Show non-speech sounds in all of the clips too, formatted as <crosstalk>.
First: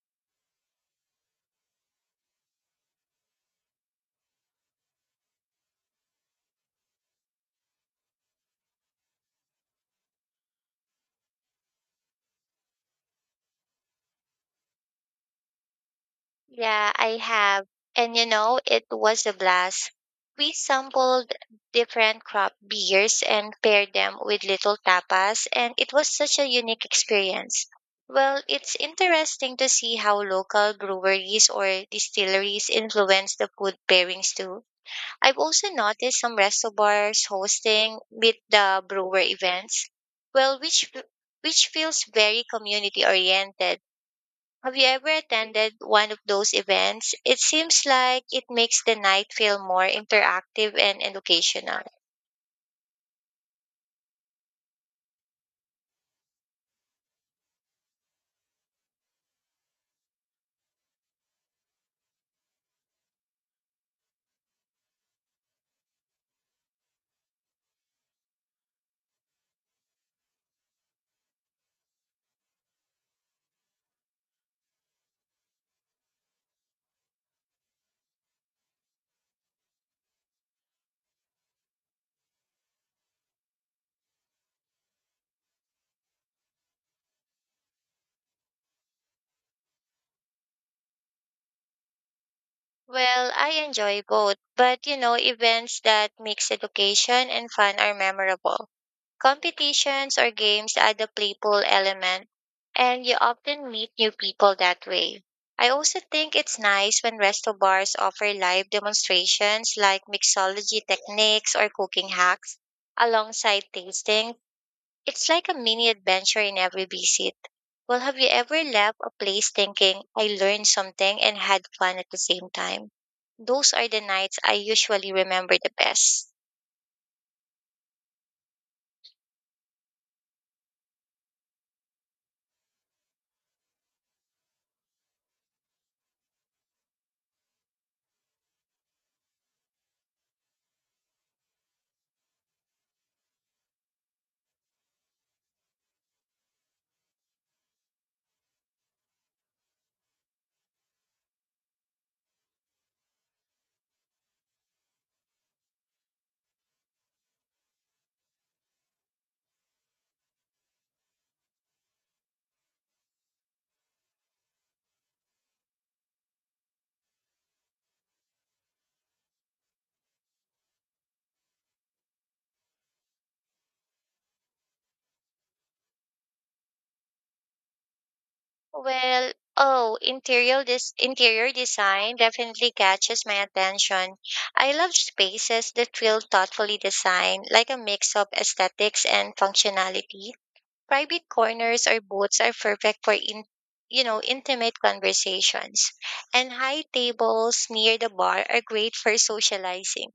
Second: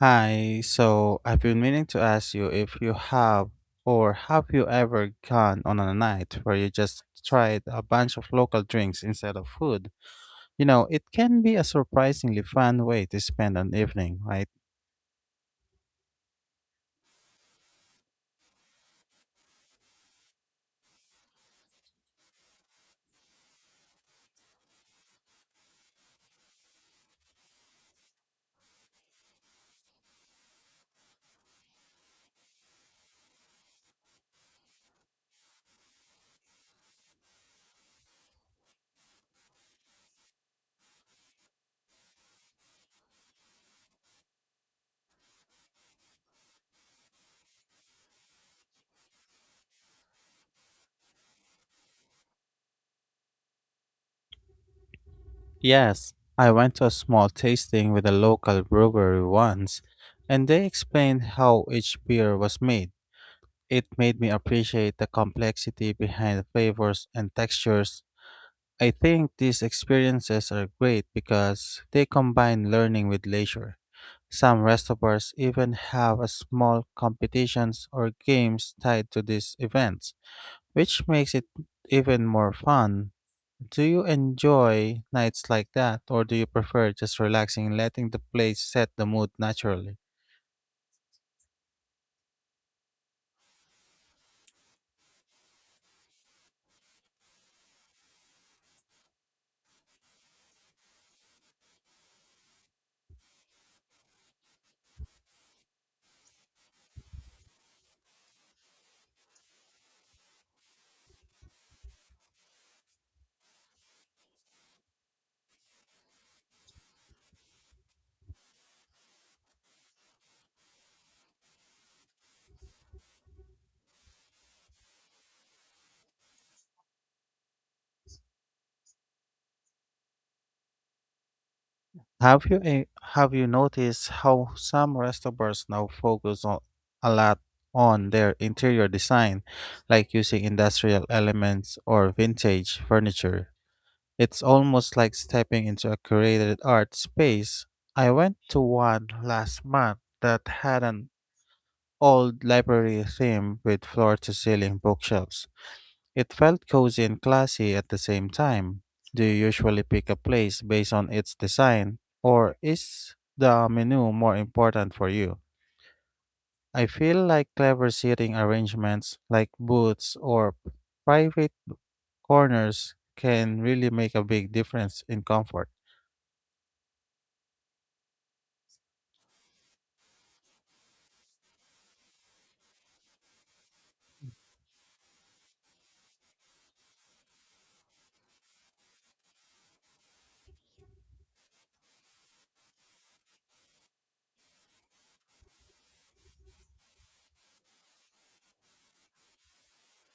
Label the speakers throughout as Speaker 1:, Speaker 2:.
Speaker 1: Hi, so I've been meaning to ask you if you have or have you ever gone on a night where you just tried a bunch of local drinks instead of food? You know, it can be a surprisingly fun way to spend an evening, right?
Speaker 2: Yeah, I have. And you know, it was a blast. We sampled different craft beers and paired them with little tapas, and it was such a unique experience. Well, it's interesting to see how local breweries or distilleries influence the food pairings too. I've also noticed some restaurants hosting meet the brewer events. Well, which feels very community oriented. Have you ever attended one of those events? It seems like it makes the night feel more interactive and educational.
Speaker 1: Yes, I went to a small tasting with a local brewery once, and they explained how each beer was made. It made me appreciate the complexity behind the flavors and textures. I think these experiences are great because they combine learning with leisure. Some restaurants even have a small competitions or games tied to these events, which makes it even more fun. Do you enjoy nights like that, or do you prefer just relaxing and letting the place set the mood naturally?
Speaker 2: Well, I enjoy both, but you know, events that mix education and fun are memorable. Competitions or games add a playful element, and you often meet new people that way. I also think it's nice when resto bars offer live demonstrations like mixology techniques or cooking hacks alongside tastings. It's like a mini adventure in every visit. Well, have you ever left a place thinking I learned something and had fun at the same time? Those are the nights I usually remember the best.
Speaker 1: Have you eh, have you noticed how some restaurants now focus on a lot on their interior design, like using industrial elements or vintage furniture? It's almost like stepping into a curated art space. I went to one last month that had an old library theme with floor to ceiling bookshelves. It felt cozy and classy at the same time. Do you usually pick a place based on its design, or is the menu more important for you? I feel like clever seating arrangements like booths or private corners can really make a big difference in comfort.
Speaker 2: Well, oh, interior design definitely catches my attention. I love spaces that feel thoughtfully designed, like a mix of aesthetics and functionality. Private corners or booths are perfect for you know, intimate conversations, and high tables near the bar are great for socializing.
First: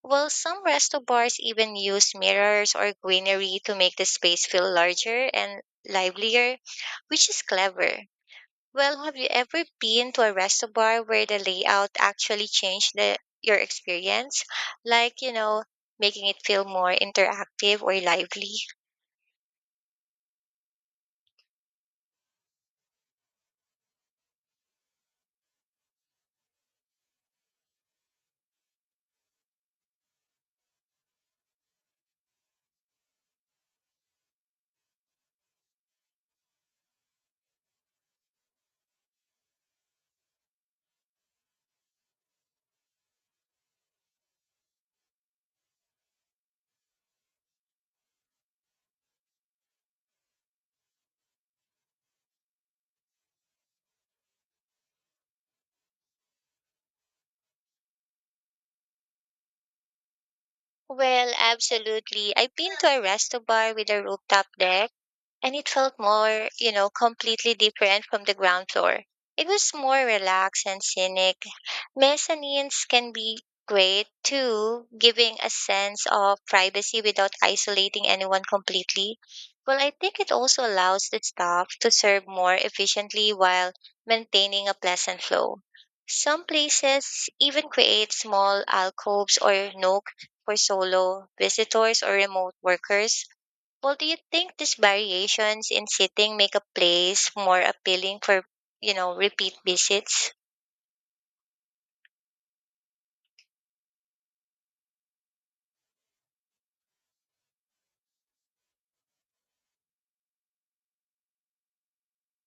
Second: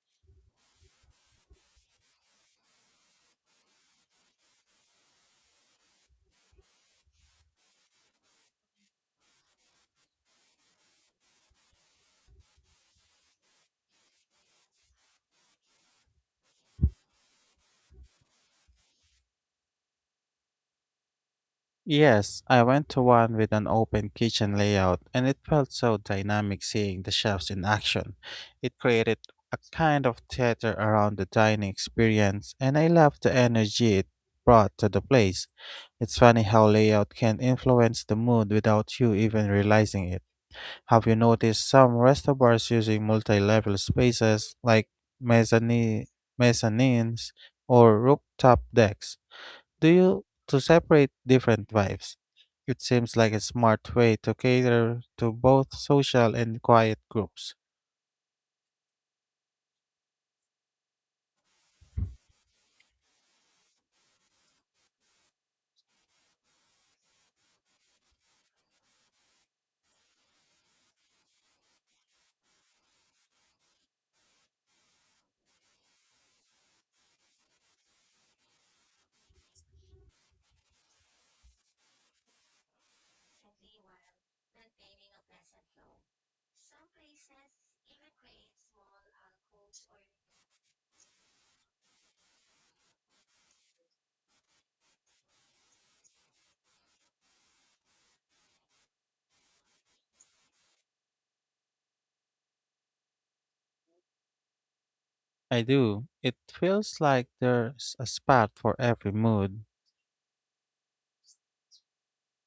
Speaker 2: While some resto bars even use mirrors or greenery to make the space feel larger and livelier, which is clever. Well, have you ever been to a resto bar where the layout actually changed the your experience? Like, you know, making it feel more interactive or lively?
Speaker 1: Yes, I went to one with an open kitchen layout, and it felt so dynamic seeing the chefs in action. It created a kind of theater around the dining experience, and I loved the energy it brought to the place. It's funny how layout can influence the mood without you even realizing it. Have you noticed some restaurants using multi-level spaces like mezzanine, mezzanines or rooftop decks? Do you to separate different vibes? It seems like a smart way to cater to both social and quiet groups.
Speaker 2: Well, absolutely. I've been to a resto bar with a rooftop deck, and it felt more, you know, completely different from the ground floor. It was more relaxed and scenic. Mezzanines can be great too, giving a sense of privacy without isolating anyone completely. Well, I think it also allows the staff to serve more efficiently while maintaining a pleasant flow. Some places even create small alcoves or nook for solo visitors or remote workers. Well, do you think these variations in seating make a place more appealing for, you know, repeat visits?
Speaker 1: I do. It feels like there's a spot for every mood,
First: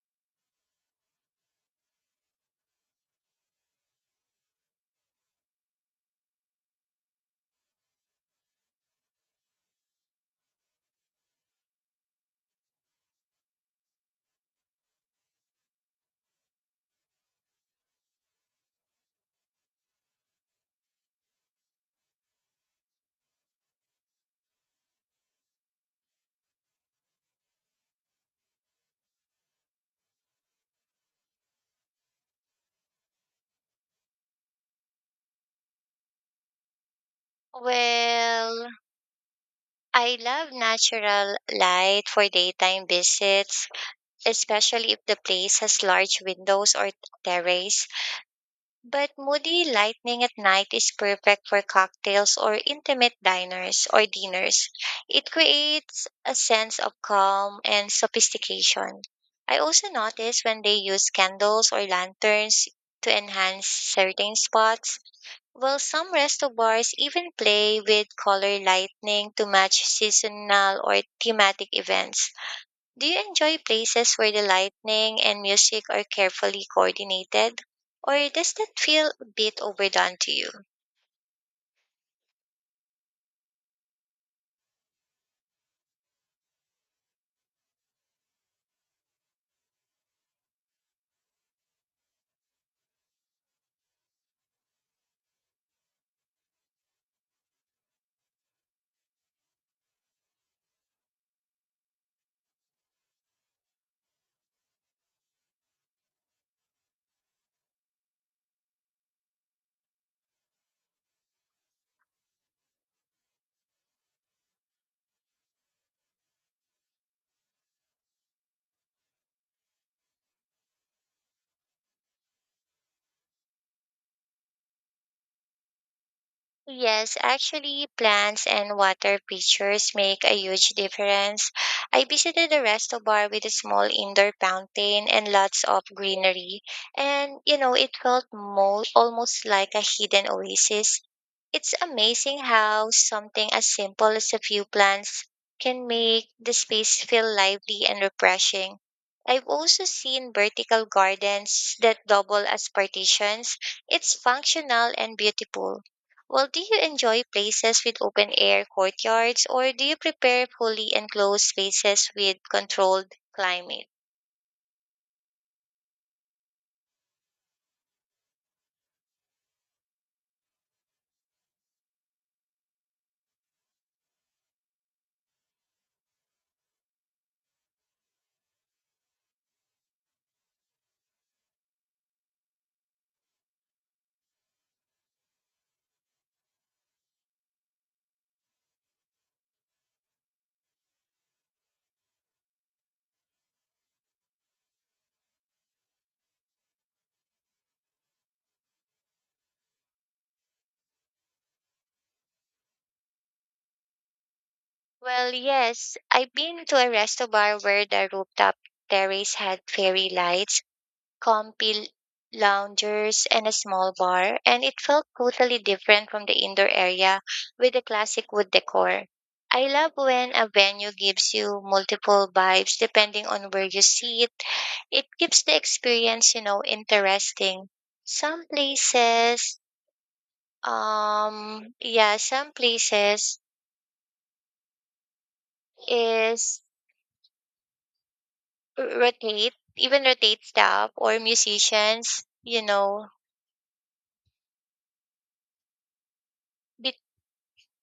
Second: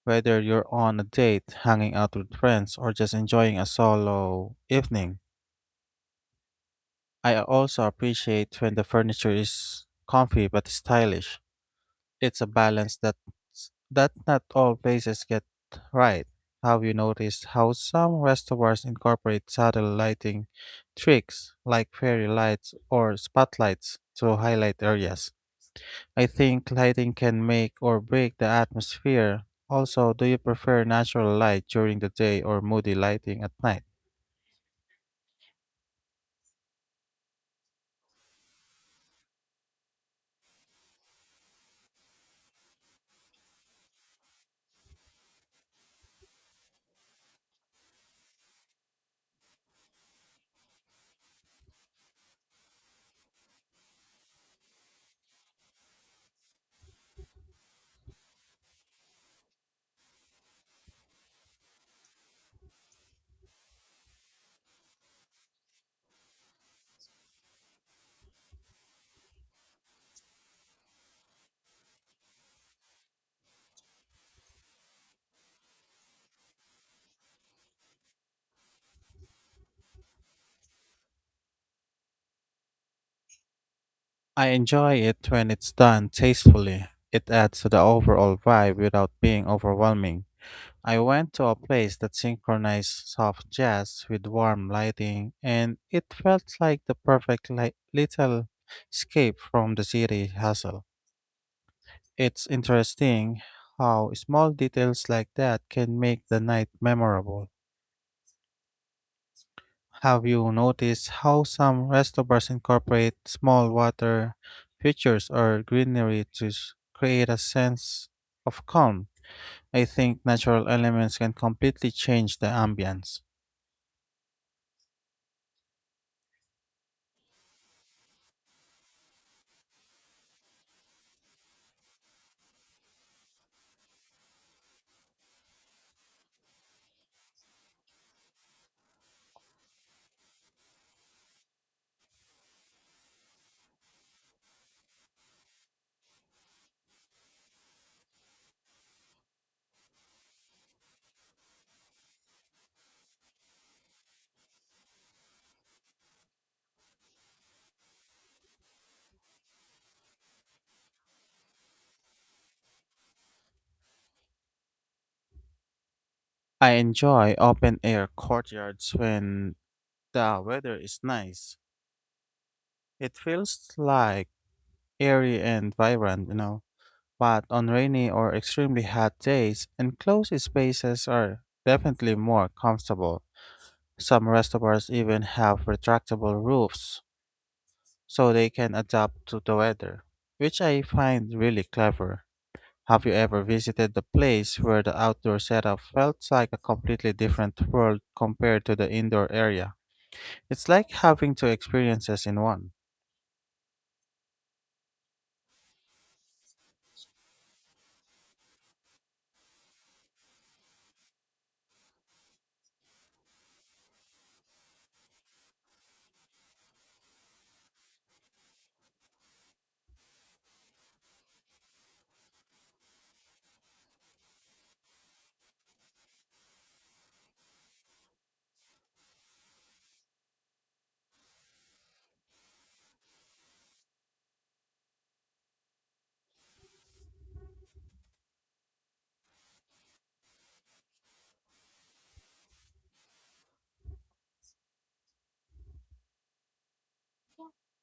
Speaker 1: whether you're on a date, hanging out with friends, or just enjoying a solo evening. I also appreciate when the furniture is comfy but stylish. It's a balance that not all places get right. Have you noticed how some restaurants incorporate subtle lighting tricks like fairy lights or spotlights to highlight areas? I think lighting can make or break the atmosphere. Also, do you prefer natural light during the day or moody lighting at night?
Speaker 2: Well, I love natural light for daytime visits, especially if the place has large windows or terrace. But moody lightning at night is perfect for cocktails or intimate diners or dinners. It creates a sense of calm and sophistication. I also notice when they use candles or lanterns to enhance certain spots. Well, some resto bars even play with color lighting to match seasonal or thematic events. Do you enjoy places where the lighting and music are carefully coordinated? Or does that feel a bit overdone to you?
Speaker 1: I enjoy it when it's done tastefully. It adds to the overall vibe without being overwhelming. I went to a place that synchronized soft jazz with warm lighting, and it felt like the perfect little escape from the city hustle. It's interesting how small details like that can make the night memorable. Have you noticed how some restaurants incorporate small water features or greenery to create a sense of calm? I think natural elements can completely change the ambience.
Speaker 2: Yes, actually, plants and water features make a huge difference. I visited a resto bar with a small indoor fountain and lots of greenery, and you know, it felt almost like a hidden oasis. It's amazing how something as simple as a few plants can make the space feel lively and refreshing. I've also seen vertical gardens that double as partitions. It's functional and beautiful. Well, do you enjoy places with open air courtyards or do you prepare fully enclosed spaces with controlled climate?
Speaker 1: I enjoy open air courtyards when the weather is nice. It feels like airy and vibrant, you know. But on rainy or extremely hot days, enclosed spaces are definitely more comfortable. Some restaurants even have retractable roofs so they can adapt to the weather, which I find really clever. Have you ever visited the place where the outdoor setup felt like a completely different world compared to the indoor area? It's like having two experiences in one.
Speaker 2: Well, yes, I've been to a resto bar where the rooftop terrace had fairy lights, comfy loungers and a small bar, and it felt totally different from the indoor area with the classic wood decor. I love when a venue gives you multiple vibes depending on where you sit. It keeps the experience, you know, interesting. Some places, yeah, some places is even rotate staff or musicians, you know,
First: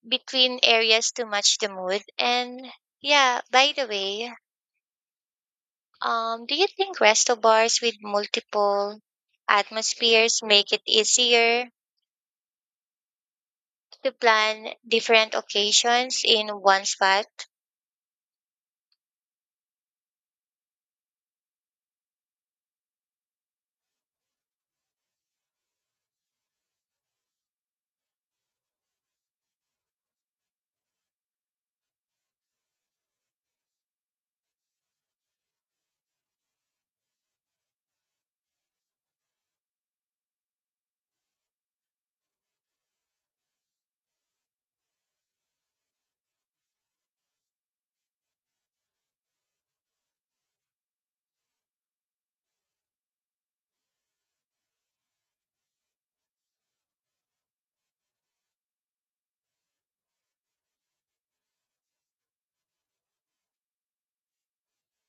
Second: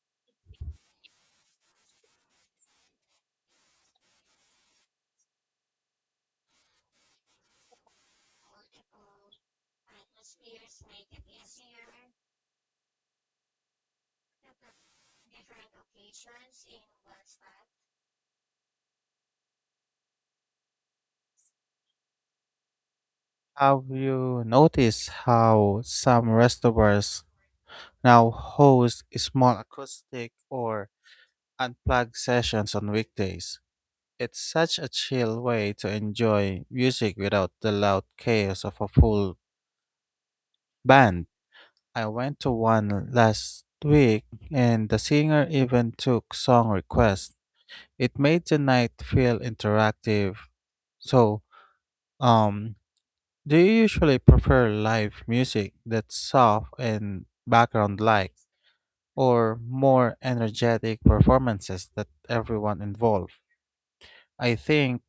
Speaker 2: between areas to match the mood. And yeah, by the way, do you think resto bars with multiple atmospheres make it easier to plan different occasions in one spot?
Speaker 1: Have you noticed how some restaurants now host small acoustic or unplugged sessions on weekdays? It's such a chill way to enjoy music without the loud chaos of a full band. I went to one last week and the singer even took song requests. It made the night feel interactive. So, um, Do you usually prefer live music that's soft and background like, or more energetic performances that everyone involved? I think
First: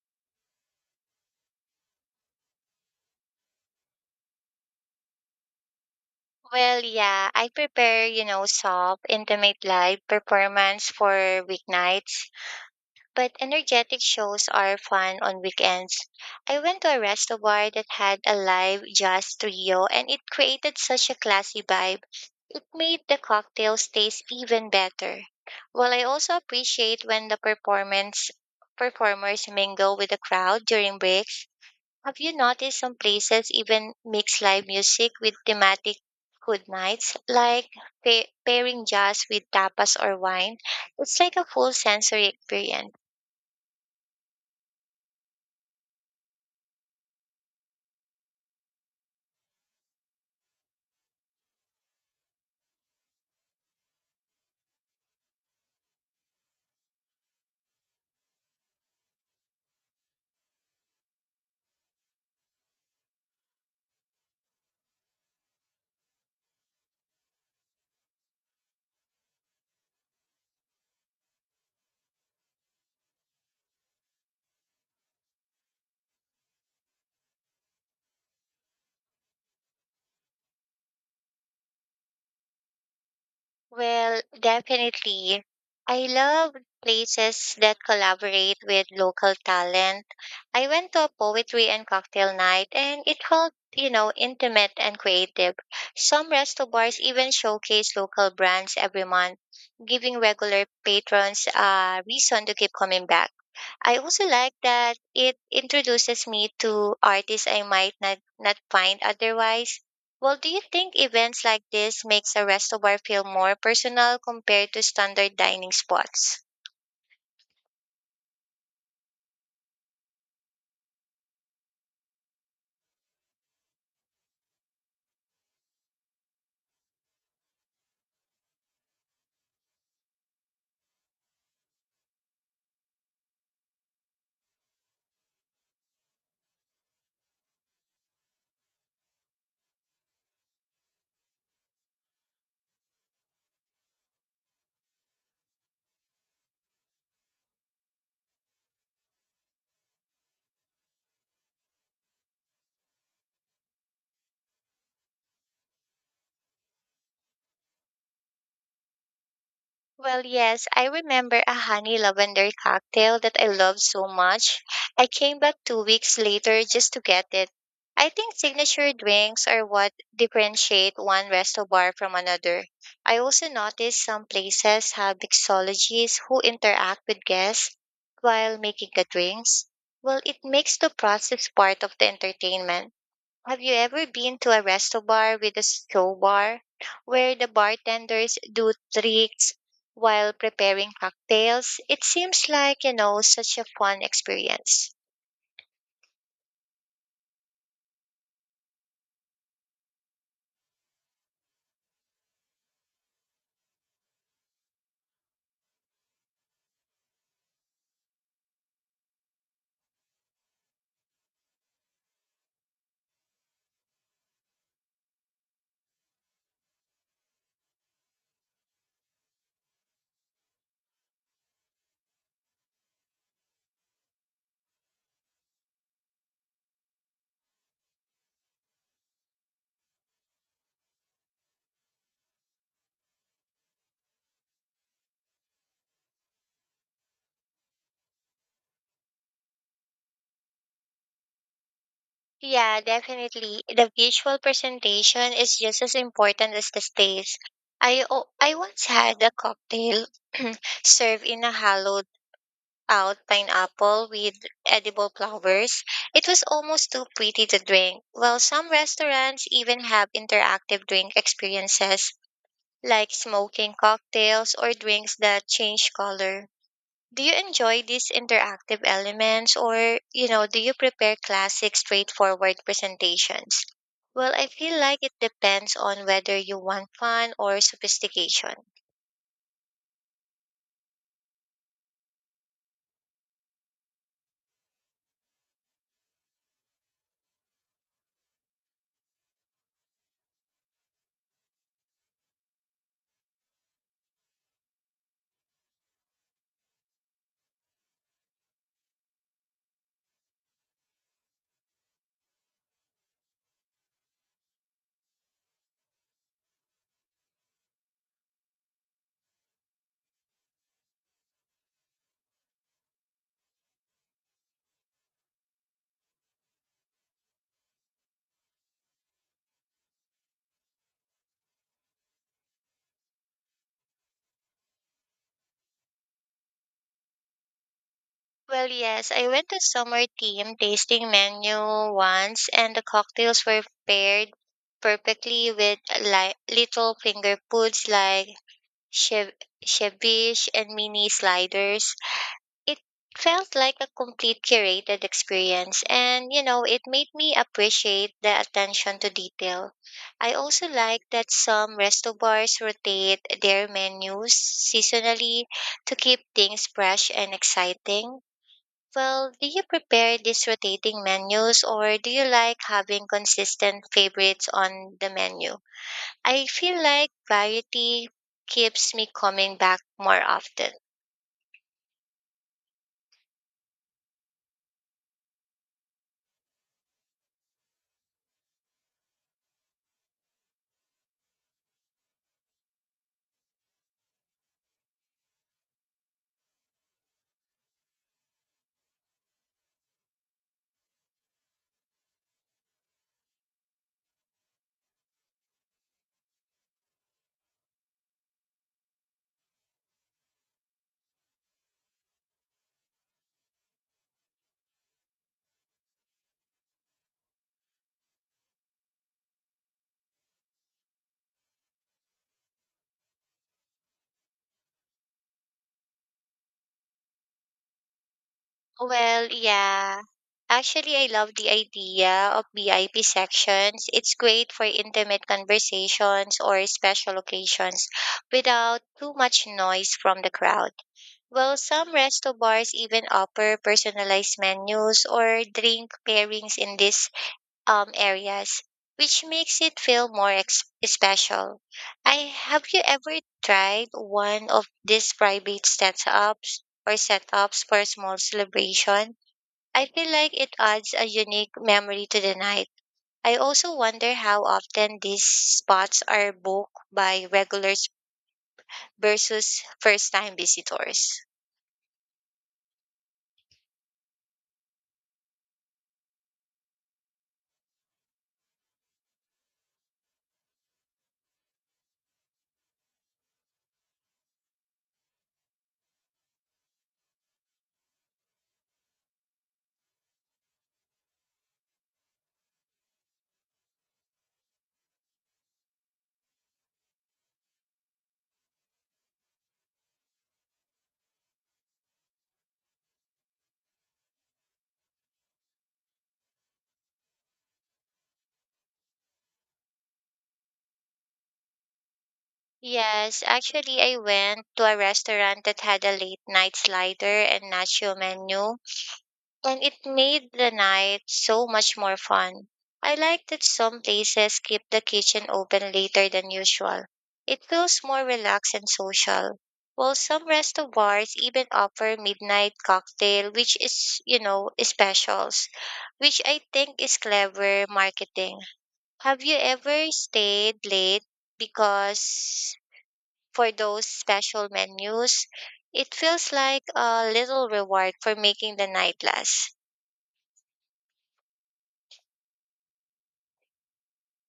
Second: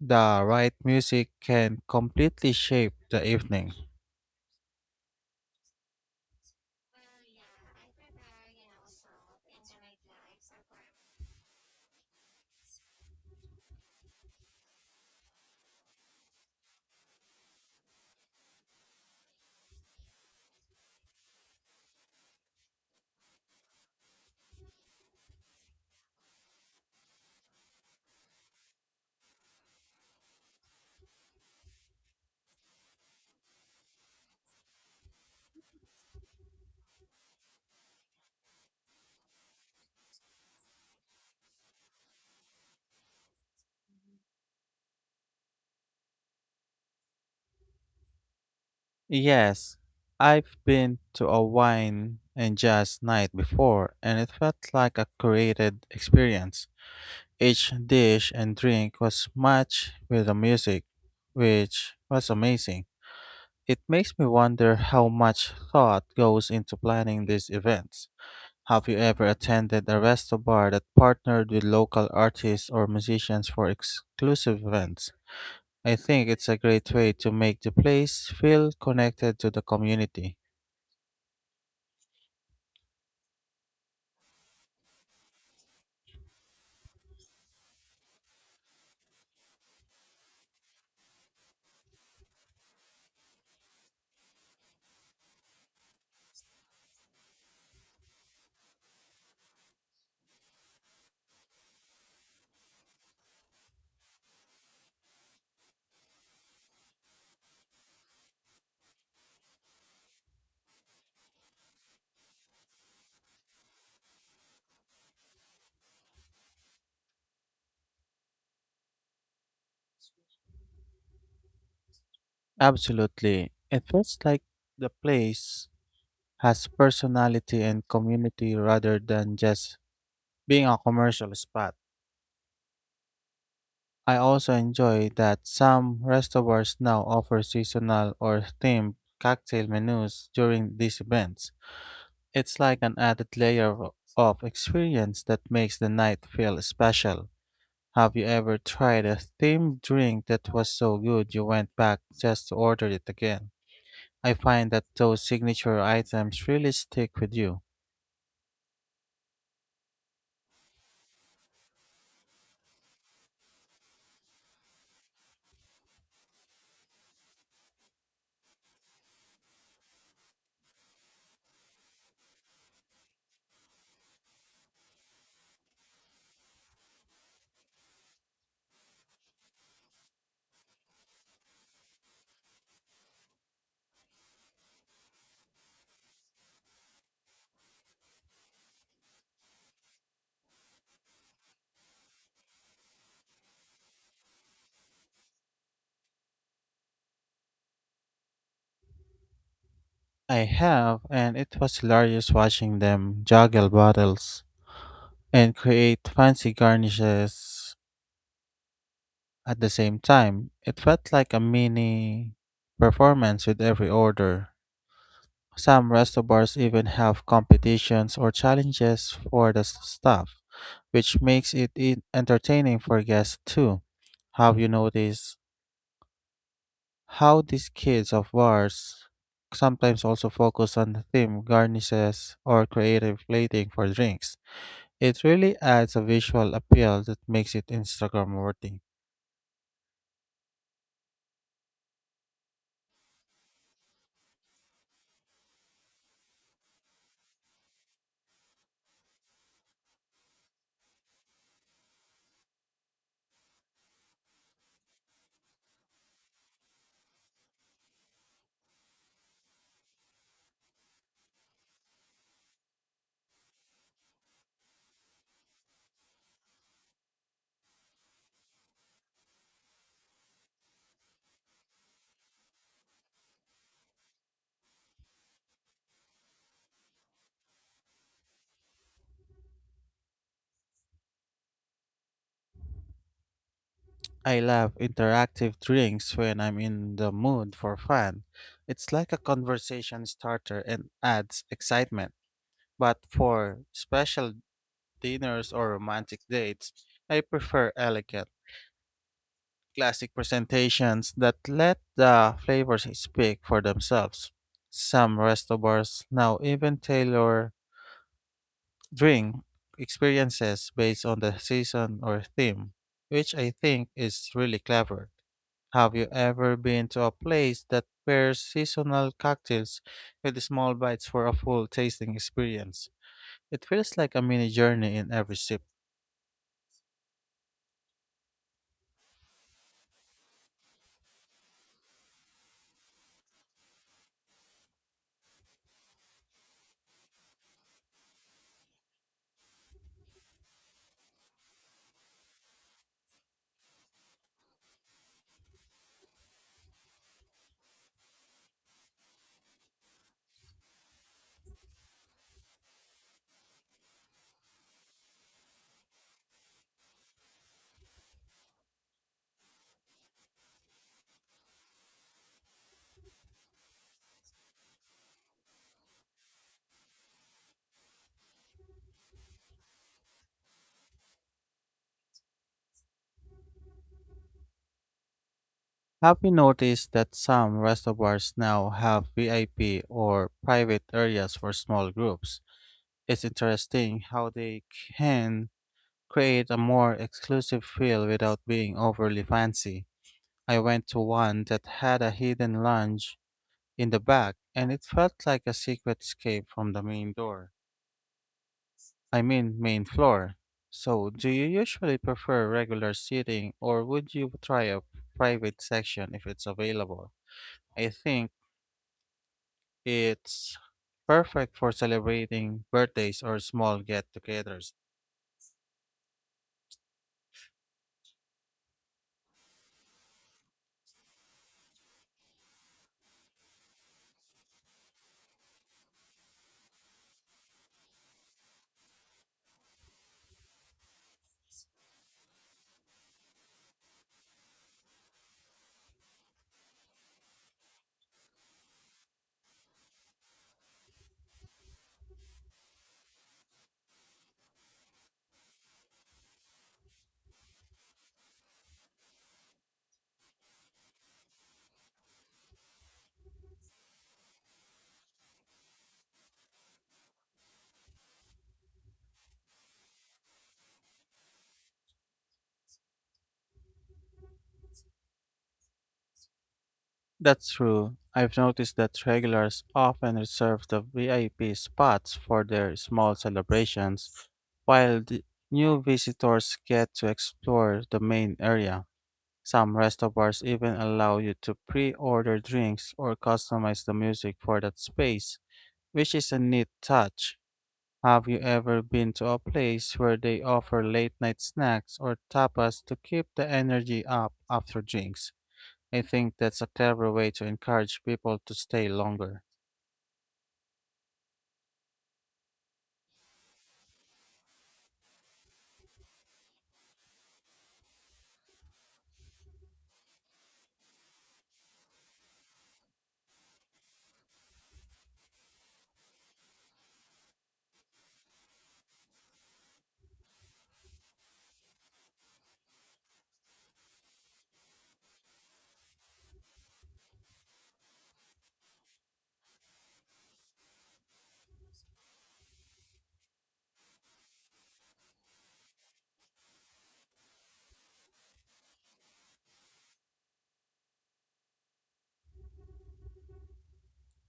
Speaker 1: the right music can completely shape the evening.
Speaker 2: Well, yeah, I prepare, you know, soft, intimate live performance for weeknights, but energetic shows are fun on weekends. I went to a resto bar that had a live jazz trio and it created such a classy vibe. Made the cocktails taste even better. Well, I also appreciate when the performance performers mingle with the crowd during breaks. Have you noticed some places even mix live music with thematic food nights, like pairing jazz with tapas or wine? It's like a full sensory experience.
Speaker 1: Yes, I've been to a wine and jazz night before, and it felt like a curated experience. Each dish and drink was matched with the music, which was amazing. It makes me wonder how much thought goes into planning these events. Have you ever attended a resto bar that partnered with local artists or musicians for exclusive events? I think it's a great way to make the place feel connected to the community.
Speaker 2: Well, definitely. I love places that collaborate with local talent. I went to a poetry and cocktail night and it felt, you know, intimate and creative. Some resto bars even showcase local brands every month, giving regular patrons a reason to keep coming back. I also like that it introduces me to artists I might not find otherwise. Well, do you think events like this makes a resto bar feel more personal compared to standard dining spots?
Speaker 1: Absolutely. It feels like the place has personality and community rather than just being a commercial spot. I also enjoy that some restaurants now offer seasonal or themed cocktail menus during these events. It's like an added layer of experience that makes the night feel special. Have you ever tried a themed drink that was so good you went back just to order it again? I find that those signature items really stick with you.
Speaker 2: Well, yes, I remember a honey lavender cocktail that I loved so much. I came back 2 weeks later just to get it. I think signature drinks are what differentiate one resto bar from another. I also noticed some places have mixologists who interact with guests while making the drinks. Well, it makes the process part of the entertainment. Have you ever been to a resto bar with a show bar where the bartenders do tricks while preparing cocktails? It seems like, you know, such a fun experience.
Speaker 1: I have, and it was hilarious watching them juggle bottles and create fancy garnishes. At the same time, it felt like a mini performance with every order. Some restaurants even have competitions or challenges for the staff, which makes it entertaining for guests too. Have you noticed how these kids of bars sometimes also focus on the theme, garnishes, or creative plating for drinks? It really adds a visual appeal that makes it Instagram worthy.
Speaker 2: Yeah, definitely. The visual presentation is just as important as the stage. I once had a cocktail <clears throat> served in a hollow out pineapple with edible flowers. It was almost too pretty to drink. Well, some restaurants even have interactive drink experiences like smoking cocktails or drinks that change color. Do you enjoy these interactive elements or, you know, do you prepare classic straightforward presentations? Well, I feel like it depends on whether you want fun or sophistication.
Speaker 1: I love interactive drinks when I'm in the mood for fun. It's like a conversation starter and adds excitement. But for special dinners or romantic dates, I prefer elegant, classic presentations that let the flavors speak for themselves. Some restaurants now even tailor drink experiences based on the season or theme, which I think is really clever. Have you ever been to a place that pairs seasonal cocktails with small bites for a full tasting experience? It feels like a mini journey in every sip.
Speaker 2: Well, yes, I went to summer team tasting menu once, and the cocktails were paired perfectly with like little finger foods like chev- ceviche and mini sliders. It felt like a complete curated experience, and you know, it made me appreciate the attention to detail. I also like that some resto bars rotate their menus seasonally to keep things fresh and exciting. Well, do you prepare these rotating menus or do you like having consistent favorites on the menu? I feel like variety keeps me coming back more often.
Speaker 1: Have you noticed that some restaurants now have VIP or private areas for small groups? It's interesting how they can create a more exclusive feel without being overly fancy. I went to one that had a hidden lounge in the back, and it felt like a secret escape from the main door. I mean, main floor. So, do you usually prefer regular seating or would you try a private section if it's available? I think it's perfect for celebrating birthdays or small get togethers.
Speaker 2: Well, yeah. Actually, I love the idea of VIP sections. It's great for intimate conversations or special occasions without too much noise from the crowd. Well, some resto bars even offer personalized menus or drink pairings in these areas, which makes it feel more special. I have you ever tried one of these private setups or setups for a small celebration? I feel like it adds a unique memory to the night. I also wonder how often these spots are booked by regulars versus first time visitors.
Speaker 1: That's true. I've noticed that regulars often reserve the VIP spots for their small celebrations, while the new visitors get to explore the main area. Some restaurants even allow you to pre order drinks or customize the music for that space, which is a neat touch. Have you ever been to a place where they offer late night snacks or tapas to keep the energy up after drinks? I think that's a clever way to encourage people to stay longer.
Speaker 2: Yes, actually, I went to a restaurant that had a late night slider and nacho menu and it made the night so much more fun. I like that some places keep the kitchen open later than usual. It feels more relaxed and social. While some resto bars even offer midnight cocktail, which is, you know, specials, which I think is clever marketing. Have you ever stayed late because for those special menus? It feels like a little reward for making the night last.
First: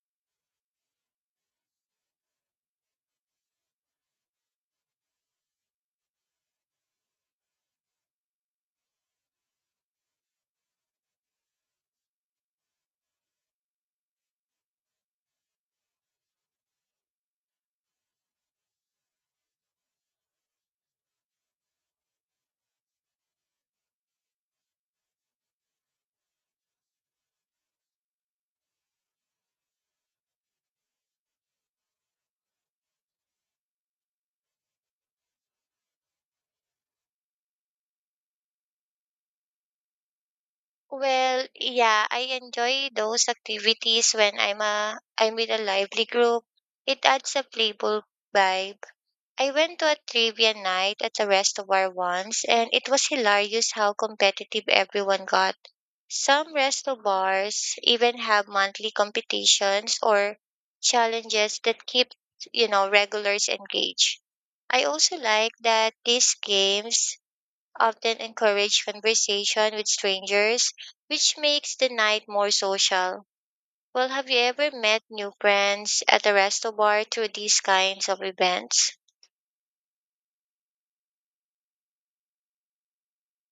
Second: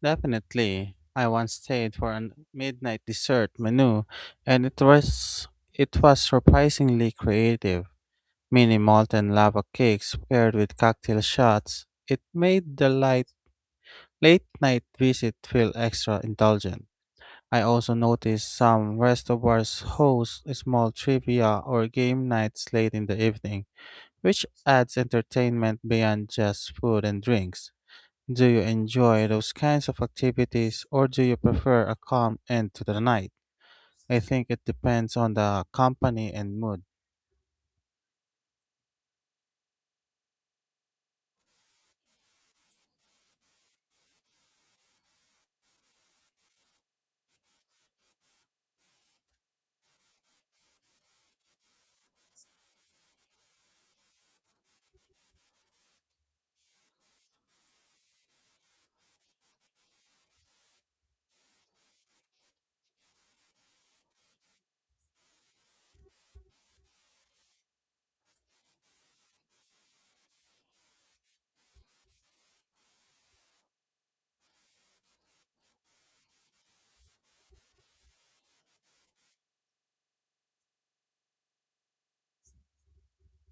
Speaker 1: Definitely. I once stayed for a midnight dessert menu and it was surprisingly creative. Mini molten lava cakes paired with cocktail shots. It made the light late night visit feel extra indulgent. I also noticed some restaurants host small trivia or game nights late in the evening, which adds entertainment beyond just food and drinks. Do you enjoy those kinds of activities or do you prefer a calm end to the night? I think it depends on the company and mood.
Speaker 2: Well, yeah, I enjoy those activities when I'm with a lively group. It adds a playful vibe. I went to a trivia night at a restobar once, and it was hilarious how competitive everyone got. Some resto bars even have monthly competitions or challenges that keep, you know, regulars engaged. I also like that these games often encourage conversation with strangers, which makes the night more social. Well, have you ever met new friends at a resto bar through these kinds of events?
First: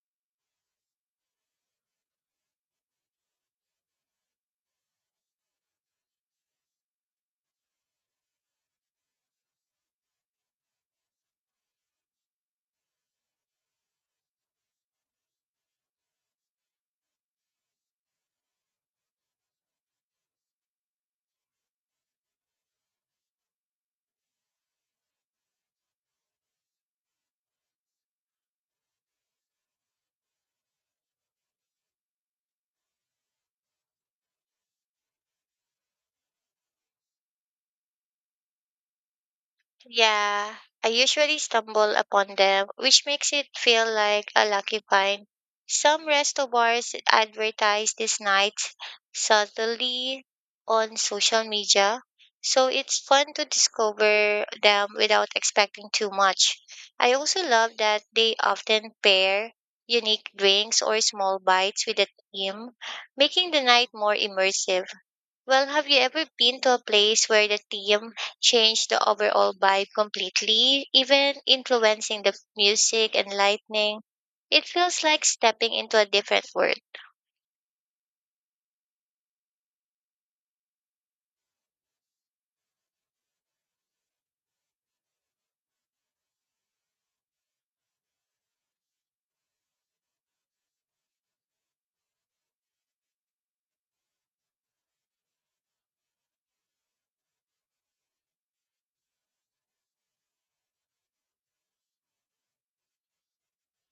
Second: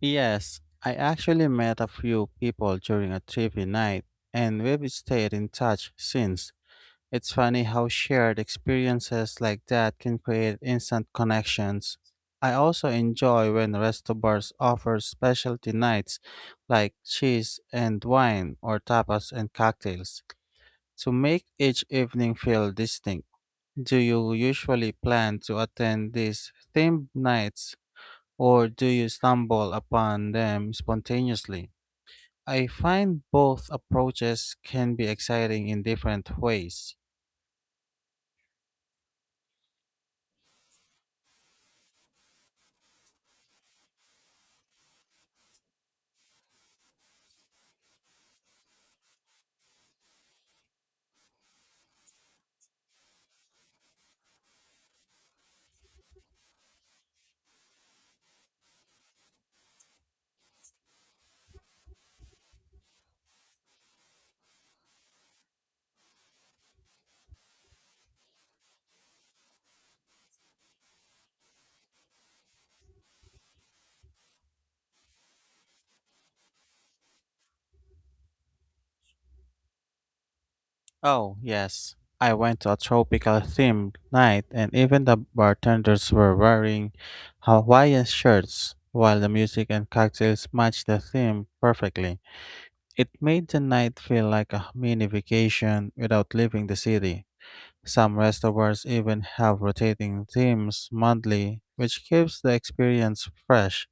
Speaker 1: Yes, I actually met a few people during a trivia night and we've stayed in touch since. It's funny how shared experiences like that can create instant connections. I also enjoy when resto bars offer specialty nights like cheese and wine or tapas and cocktails. To make each evening feel distinct, do you usually plan to attend these themed nights or do you stumble upon them spontaneously? I find both approaches can be exciting in different ways.
Speaker 2: Yeah, I usually stumble upon them, which makes it feel like a lucky find. Some resto bars advertise these nights subtly on social media, so it's fun to discover them without expecting too much. I also love that they often pair unique drinks or small bites with a theme, making the night more immersive. Well, have you ever been to a place where the theme changed the overall vibe completely, even influencing the music and lighting? It feels like stepping into a different world.
Speaker 1: Oh, yes. I went to a tropical themed night and even the bartenders were wearing Hawaiian shirts while the music and cocktails matched the theme perfectly. It made the night feel like a mini vacation without leaving the city. Some restaurants even have rotating themes monthly, which keeps the experience fresh.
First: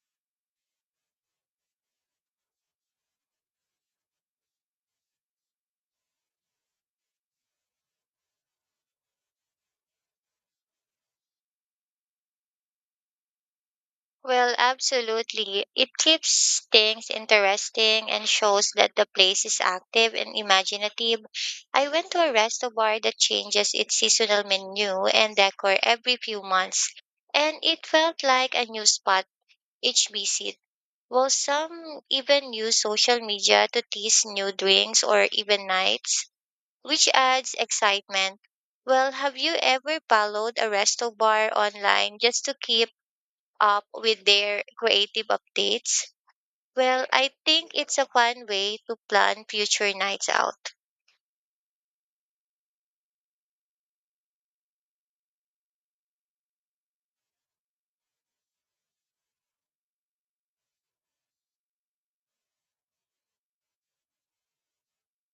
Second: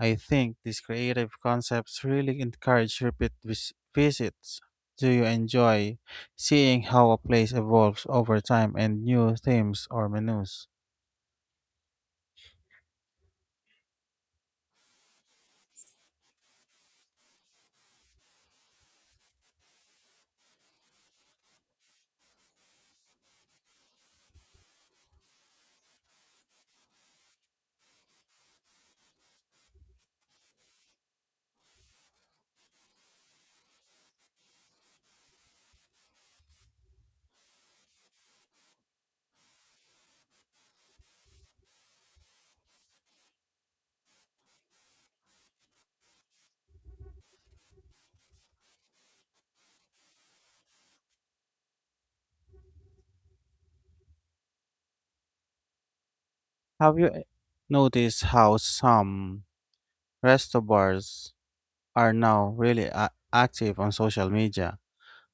Speaker 1: I think these creative concepts really encourage repeat visits. Do you enjoy seeing how a place evolves over time and new themes or menus?
Speaker 2: Well, absolutely. It keeps things interesting and shows that the place is active and imaginative. I went to a restaurant that changes its seasonal menu and decor every few months, and it felt like a new spot each visit. Well, some even use social media to tease new drinks or even nights, which adds excitement. Well, have you ever followed a resto bar online just to keep up with their creative updates? Well, I think it's a fun way to plan future nights out.
Speaker 1: Have you eh, Noticed how some restaurants are now really active on social media?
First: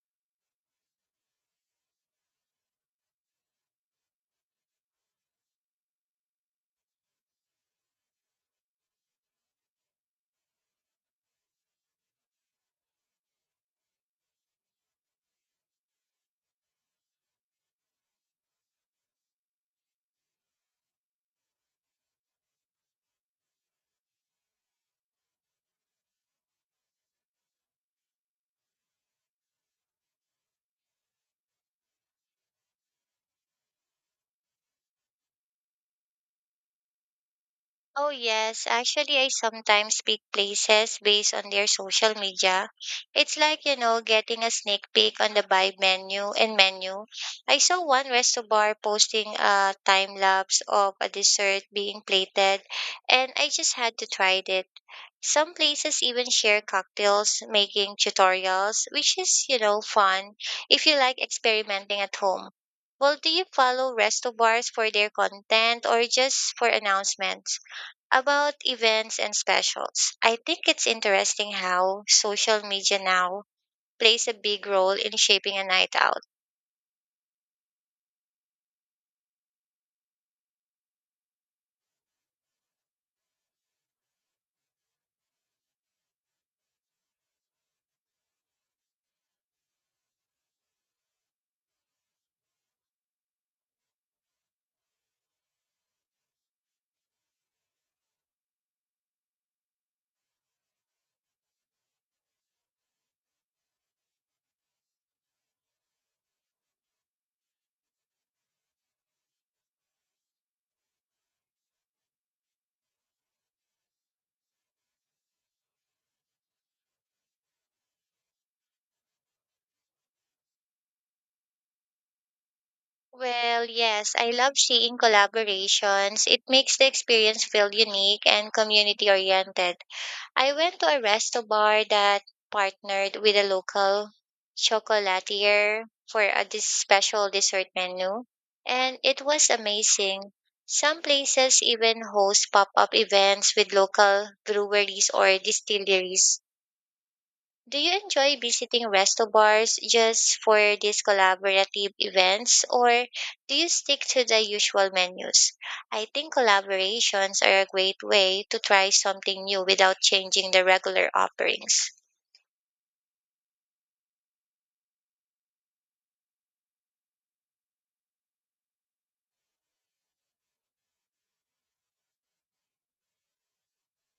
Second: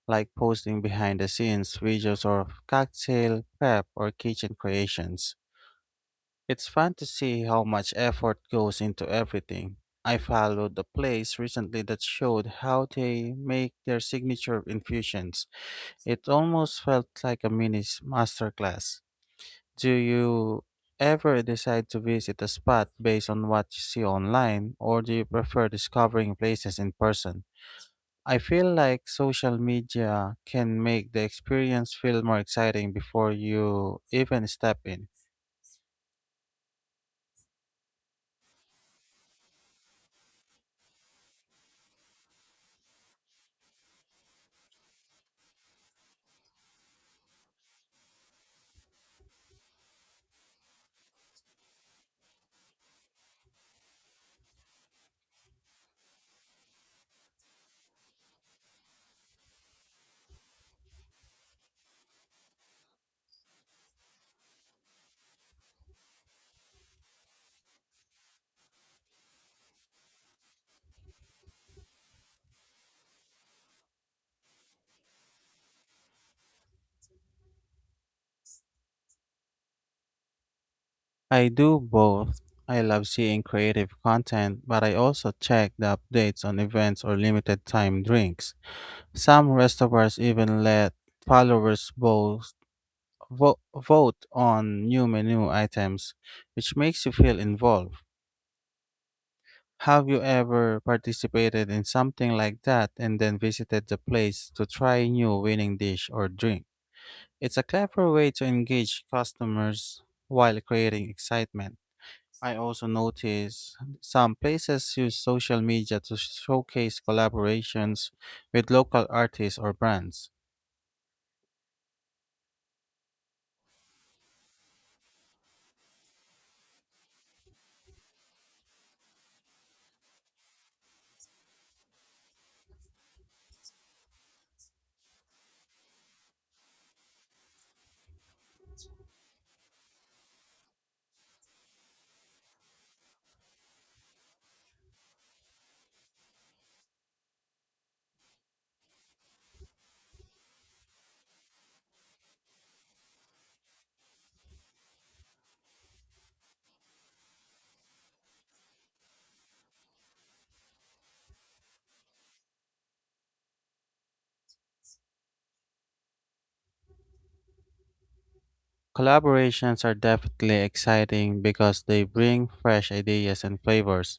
Speaker 1: Like posting behind the scenes videos of cocktail prep or kitchen creations. It's fun to see how much effort goes into everything. I followed a place recently that showed how they make their signature infusions. It almost felt like a mini masterclass. Do you ever decide to visit a spot based on what you see online, or do you prefer discovering places in person? I feel like social media can make the experience feel more exciting before you even step in.
Speaker 2: Oh, yes. Actually, I sometimes pick places based on their social media. It's like, you know, getting a sneak peek on the vibe menu and menu. I saw one resto bar posting a time lapse of a dessert being plated, and I just had to try it. Some places even share cocktails making tutorials, which is, you know, fun if you like experimenting at home. Well, do you follow resto bars for their content or just for announcements? About events and specials, I think it's interesting how social media now plays a big role in shaping a night out.
Speaker 1: I do both. I love seeing creative content, but I also check the updates on events or limited time drinks. Some restaurants even let followers both vote on new menu items, which makes you feel involved. Have you ever participated in something like that and then visited the place to try a new winning dish or drink? It's a clever way to engage customers while creating excitement. I also notice some places use social media to showcase collaborations with local artists or brands.
Speaker 2: Well, yes, I love seeing collaborations. It makes the experience feel unique and community oriented. I went to a resto bar that partnered with a local chocolatier for a special dessert menu, and it was amazing. Some places even host pop up events with local breweries or distilleries. Do you enjoy visiting resto bars just for these collaborative events, or do you stick to the usual menus? I think collaborations are a great way to try something new without changing the regular offerings.
Speaker 1: Collaborations are definitely exciting because they bring fresh ideas and flavors.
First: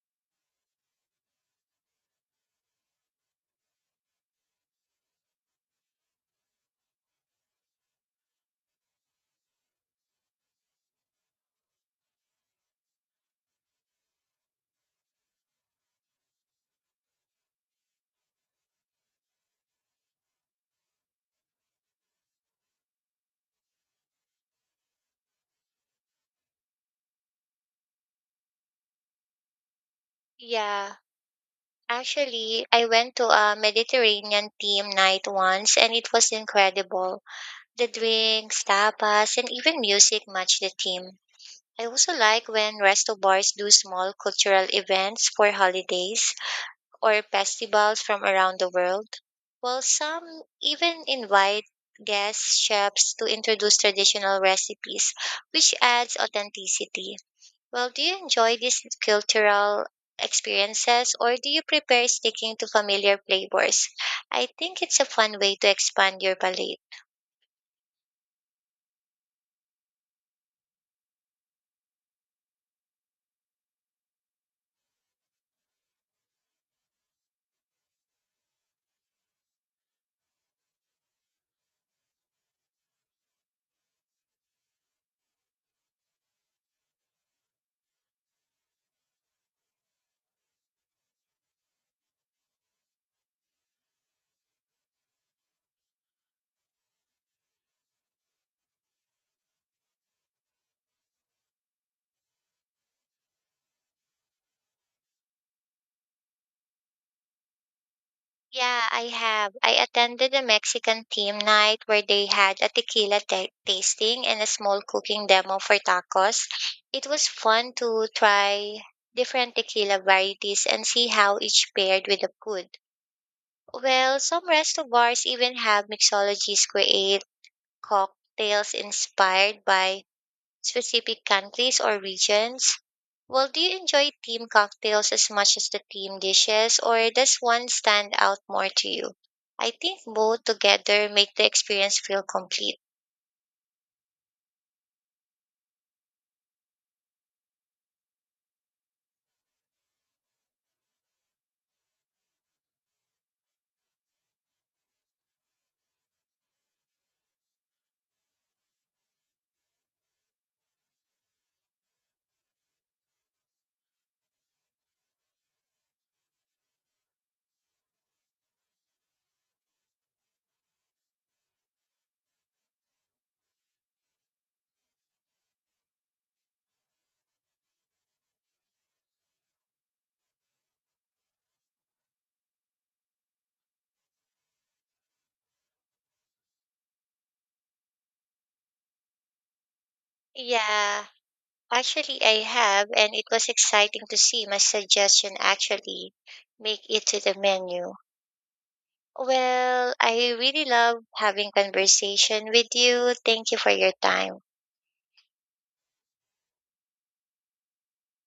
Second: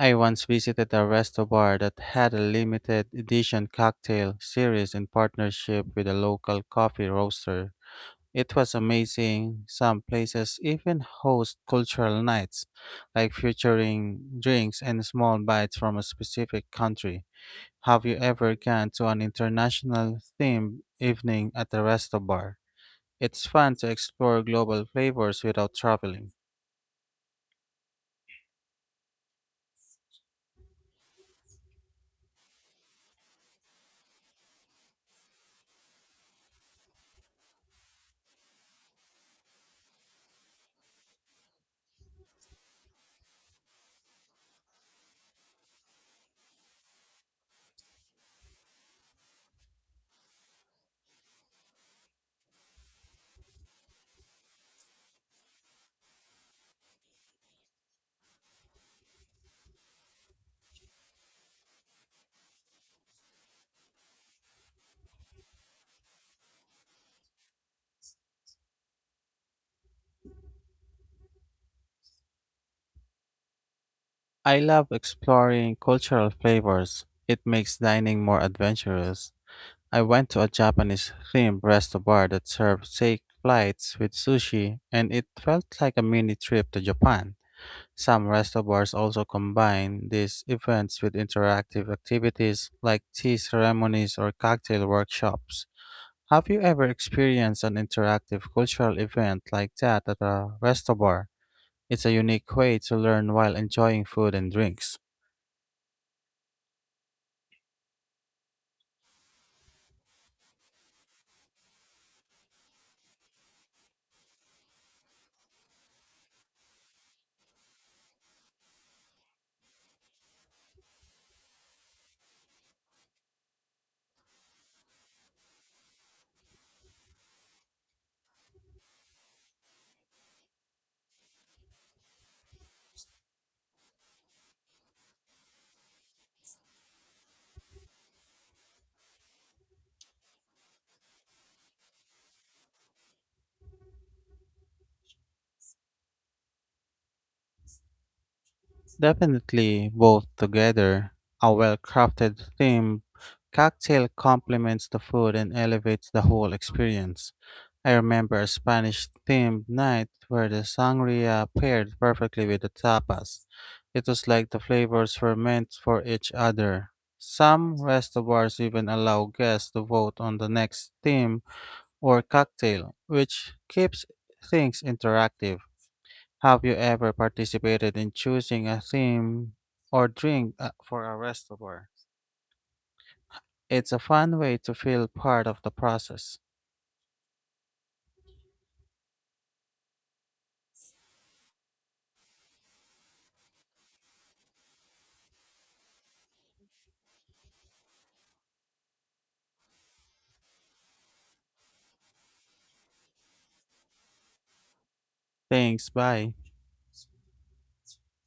Speaker 1: I once visited a resto bar that had a limited edition cocktail series in partnership with a local coffee roaster. It was amazing. Some places even host cultural nights, like featuring drinks and small bites from a specific country. Have you ever gone to an international themed evening at a resto bar? It's fun to explore global flavors without traveling.
Speaker 2: Yeah, actually, I went to a Mediterranean theme night once and it was incredible. The drinks, tapas, and even music matched the theme. I also like when resto bars do small cultural events for holidays or festivals from around the world, while some even invite guest chefs to introduce traditional recipes, which adds authenticity. Well, do you enjoy these cultural experiences or do you prefer sticking to familiar flavors? I think it's a fun way to expand your palate.
Speaker 1: I love exploring cultural flavors. It makes dining more adventurous. I went to a Japanese themed resto bar that served steak flights with sushi, and it felt like a mini trip to Japan. Some resto bars also combine these events with interactive activities like tea ceremonies or cocktail workshops. Have you ever experienced an interactive cultural event like that at a resto bar? It's a unique way to learn while enjoying food and drinks.
Speaker 2: Yeah, I have. I attended a Mexican team night where they had a tequila tasting and a small cooking demo for tacos. It was fun to try different tequila varieties and see how each paired with the food. Well, some resto bars even have mixologies create cocktails inspired by specific countries or regions? Well, do you enjoy team cocktails as much as the team dishes, or does one stand out more to you? I think both together make the experience feel complete.
Speaker 1: Definitely both together. A well crafted theme cocktail complements the food and elevates the whole experience. I remember a Spanish themed night where the sangria paired perfectly with the tapas. It was like the flavors were meant for each other. Some restaurants even allow guests to vote on the next theme or cocktail, which keeps things interactive. Have you ever participated in choosing a theme or drink for a restaurant? It's a fun way to feel part of the process.
Speaker 2: Yeah, actually, I have, and it was exciting to see my suggestion actually make it to the menu. Well, I really love having conversation with you. Thank you for your time.
Speaker 1: Thanks, bye.